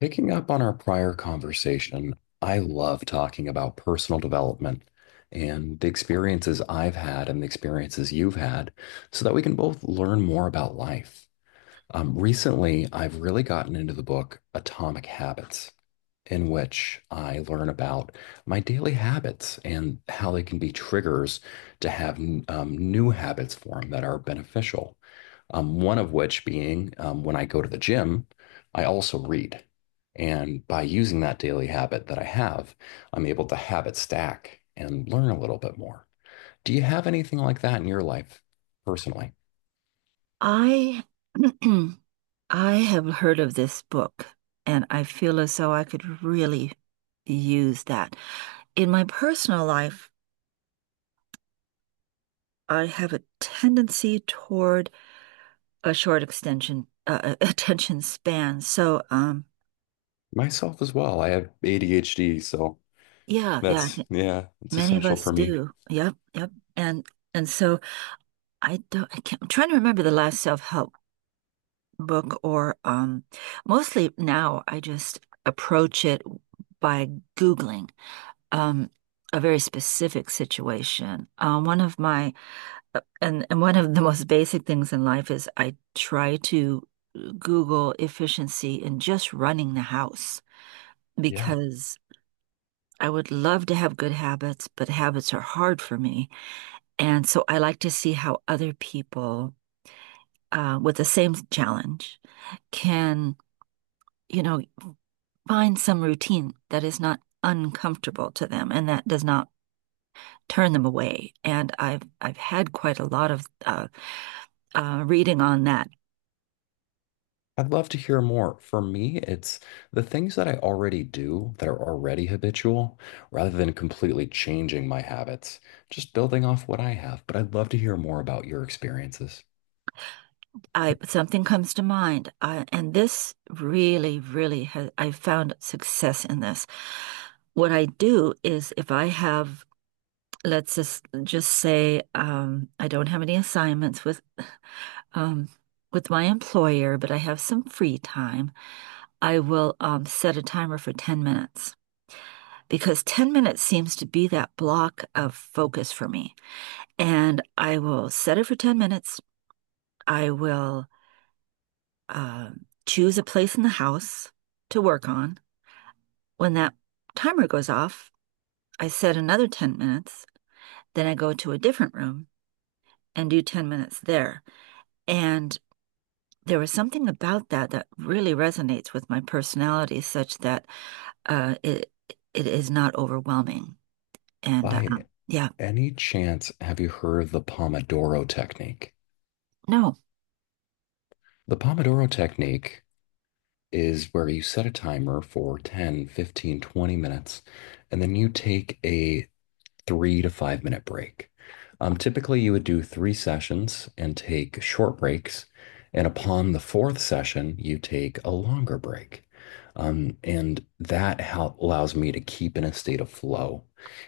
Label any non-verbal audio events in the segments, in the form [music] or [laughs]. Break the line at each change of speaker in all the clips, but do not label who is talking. Picking up on our prior conversation, I love talking about personal development and the experiences I've had and the experiences you've had so that we can both learn more about life. Recently, I've really gotten into the book Atomic Habits, in which I learn about my daily habits and how they can be triggers to have new habits form that are beneficial. One of which being when I go to the gym, I also read. And by using that daily habit that I have, I'm able to habit stack and learn a little bit more. Do you have anything like that in your life personally?
I [clears throat] I have heard of this book, and I feel as though I could really use that. In my personal life, I have a tendency toward a short extension [laughs] attention span. So,
Myself as well. I have ADHD, so
yeah, yeah,
that's, yeah, it's
many of
essential
us
for me.
do. Yep, yep. And and so I don't I can't, I'm trying to remember the last self-help book or mostly now I just approach it by Googling. um, a very specific situation. One of my and One of the most basic things in life is I try to Google efficiency in just running the house,
Yeah.
because I would love to have good habits, but habits are hard for me. And so I like to see how other people with the same challenge can, you know, find some routine that is not uncomfortable to them and that does not turn them away. And I've had quite a lot of reading on that.
I'd love to hear more. For me, it's the things that I already do that are already habitual rather than completely changing my habits, just building off what I have. But I'd love to hear more about your experiences.
I Something comes to mind, and this really, really has I've found success in this. What I do is if I have, let's just say I don't have any assignments um, with my employer, but I have some free time. I will set a timer for 10 minutes, because 10 minutes seems to be that block of focus for me. And I will set it for 10 minutes. I will uh, choose a place in the house to work on. When that timer goes off, I set another 10 minutes. Then I go to a different room and do 10 minutes there. And there was something about that that really resonates with my personality, such that uh, it it is not overwhelming. And
By
yeah,
any chance, have you heard of the Pomodoro technique?
no.
The Pomodoro technique is where you set a timer for 10, 15, 20 minutes, and then you take a 3 to 5 minute break. Typically, you would do three sessions and take short breaks. And upon the fourth session, you take a longer break. And that allows me to keep in a state of flow.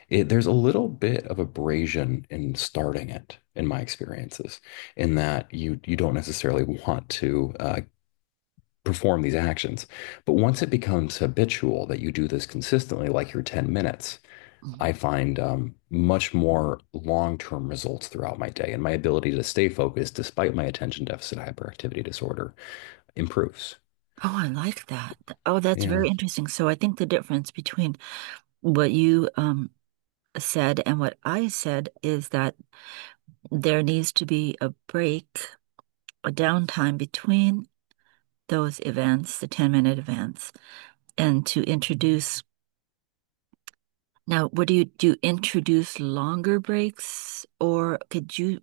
It, there's a little bit of abrasion in starting it, in my experiences, in that you don't necessarily [laughs] want to perform these actions. But once it becomes habitual that you do this consistently, like your 10 minutes,
Mm.
I find much more long-term results throughout my day, and my ability to stay focused despite my attention deficit hyperactivity disorder improves.
Oh, I like that. Oh, that's
Yeah.
very interesting. So I think the difference between what you said and what I said is that there needs to be a break, a downtime between those events, the 10-minute events, and to introduce. Now, what do? You introduce longer breaks, or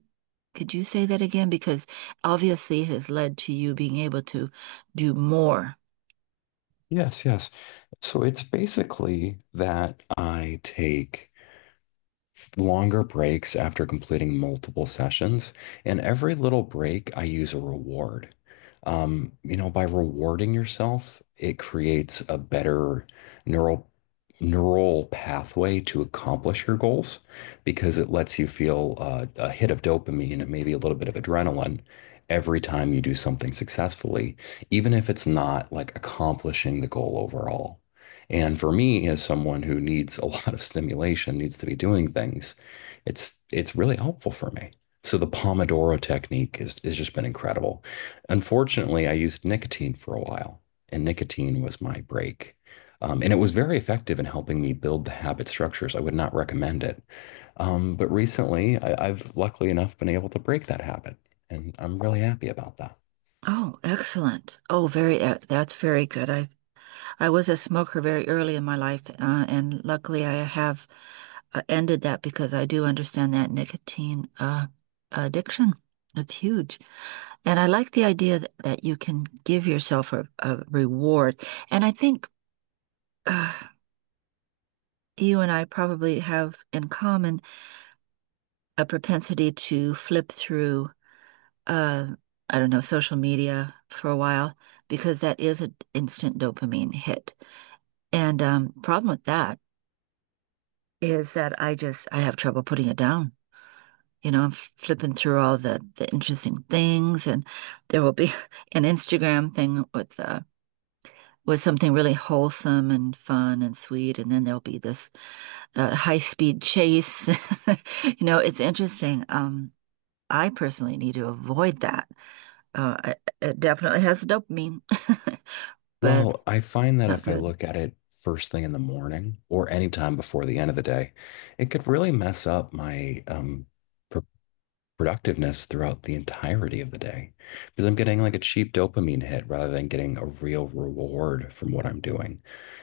could you say that again? Because obviously it has led to you being able to do more.
Yes, yes. So it's basically that I take longer breaks after completing multiple sessions. And every little break, I use a reward. By rewarding yourself, it creates a better neural neural pathway to accomplish your goals because it lets you feel a hit of dopamine and maybe a little bit of adrenaline every time you do something successfully, even if it's not like accomplishing the goal overall. And for me, as someone who needs a [laughs] lot of stimulation, needs to be doing things, it's really helpful for me. So the Pomodoro technique is has just been incredible. Unfortunately, I used nicotine for a while, and nicotine was my break. And it was very effective in helping me build the habit structures. I would not recommend it. But recently, I've luckily enough been able to break that habit, and I'm really happy about that.
Oh, excellent. Oh, very, e- that's very good. I was a smoker very early in my life, and luckily I have ended that because I do understand that nicotine addiction. It's huge. And I like the idea that, that you can give yourself a reward. And I think uh, you and I probably have in common a propensity to flip through, uh, I don't know, social media for a while, because that is an instant dopamine hit. And problem with that is that I just I have trouble putting it down. You know, I'm flipping through all the interesting things, and there will be [laughs] an Instagram thing with something really wholesome and fun and sweet, and then there'll be this high speed chase. [laughs] You know, it's interesting. I personally need to avoid that. It definitely has dopamine, [laughs] but
Well,
it's
I find that
not
if I
good.
look at it first thing in the morning or any time before the end of the day, it could really mess up my productiveness throughout the entirety of the day because I'm getting like a cheap dopamine hit rather than getting a real reward from what I'm doing,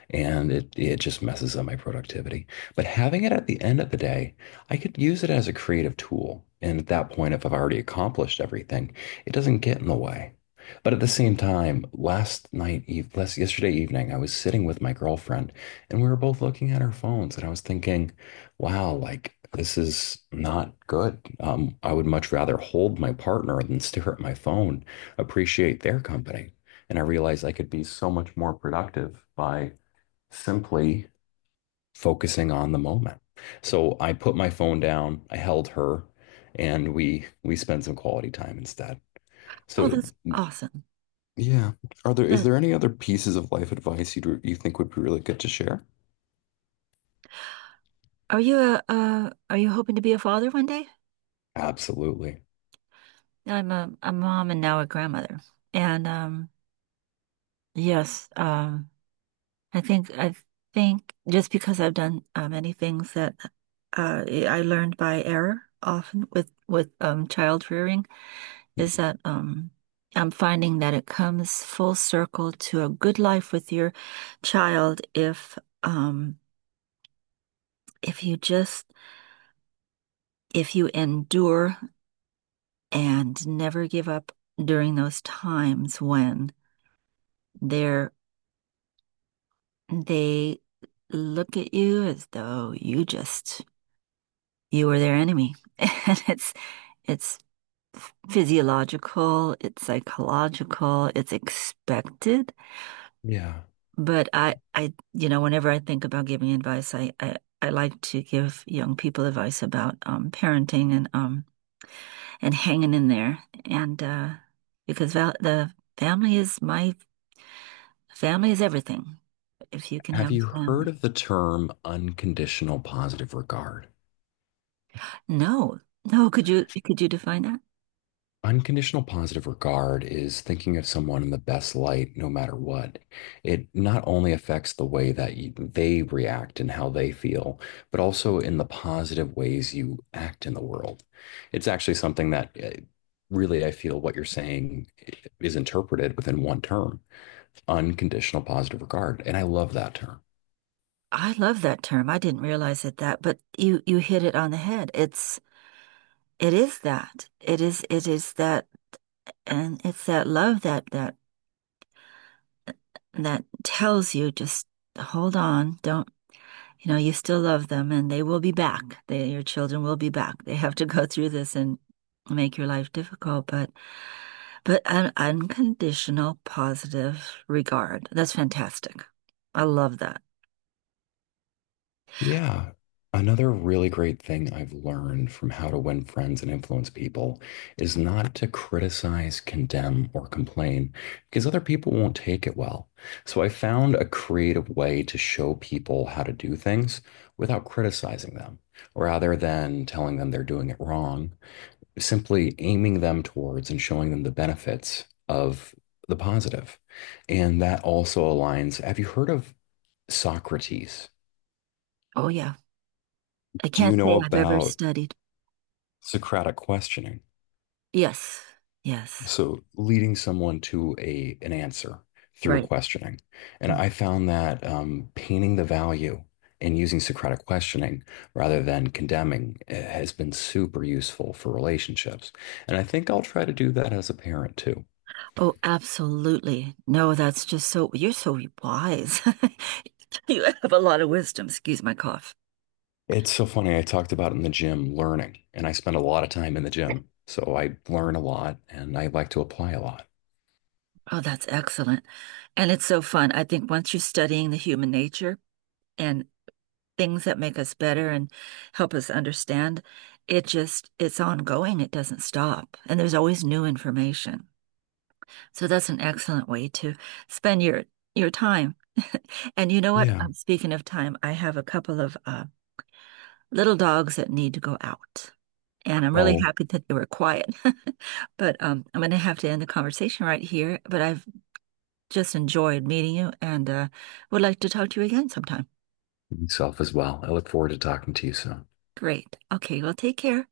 and it just messes up my productivity. But having it at the end of the day, I could use it as a creative tool. And at that point, if I've already accomplished everything, it doesn't get in the way. But at the same time, last yesterday evening, I was sitting with my girlfriend and we were both looking at our phones and I was thinking, wow, like this is not good. I would much rather hold my partner than stare at my phone, appreciate their company. And I realized I could be so much more productive by simply focusing on the moment. So I put my phone down, I held her, and we spent some quality time instead.
Oh,
So
that's awesome.
yeah, are there is
That
there any other pieces of life advice you think would be really good to share?
Are you a are you hoping to be a father one day?
Absolutely.
I'm a mom and now a grandmother. And yes, I think just because I've done many things that I learned by error often with child rearing is that I'm finding that it comes full circle to a good life with your child um, if you just if you endure and never give up during those times when they're they look at you as though you just you are their enemy. [laughs] And it's physiological, it's psychological, it's expected.
Yeah.
But I you know, whenever I think about giving advice, I like to give young people advice about parenting and hanging in there and because val the family is my family is everything if you can
Have
have
you heard of
family.
the term unconditional positive regard?
No. No, could you define that?
Unconditional positive regard is thinking of someone in the best light, no matter what. It not only affects the way that they react and how they feel, but also in the positive ways you act in the world. It's actually something that really I feel what you're saying is interpreted within one term, unconditional positive regard. And I love that term.
I love that term. I didn't realize it that, but you hit it on the head. It is that. It is that, and it's that love that tells you just hold on, don't, you know, you still love them, and they will be back. They Your children will be back. They have to go through this and make your life difficult, but an unconditional positive regard. That's fantastic. I love that.
Yeah. Another really great thing I've learned from how to win friends and influence people is not to criticize, condemn, or complain because other people won't take it well. So I found a creative way to show people how to do things without criticizing them, rather than telling them they're doing it wrong, simply aiming them towards and showing them the benefits of the positive. And that also aligns. Have you heard of Socrates?
Oh, yeah. I
Do you
can't
know
say I've ever
about
studied.
Socratic questioning?
Yes. Yes.
So leading someone to a an answer through
Right.
questioning. And
Mm.
I found that painting the value and using Socratic questioning rather than condemning has been super useful for relationships. And I think I'll try to do that as a parent too.
Oh, absolutely. No, that's just so, you're so wise. [laughs] You have a lot of wisdom. Excuse my cough.
It's so funny. I talked about in the gym learning, and I spend a lot of time in the gym. So I learn a lot and I like to apply a lot.
Oh, that's excellent. And it's so fun. I think once you're studying the human nature and things that make us better and help us understand. It just, it's ongoing. It doesn't stop. And there's always new information. So that's an excellent way to spend your time. [laughs] And you know what?
Yeah.
Speaking of time, I have a couple of little dogs that need to go out. And I'm really
Oh,
happy that they were quiet. [laughs] But I'm going to have to end the conversation right here. But I've just enjoyed meeting you, and would like to talk to you again sometime.
myself as well. I look forward to talking to you soon.
Great. Okay, well, take care.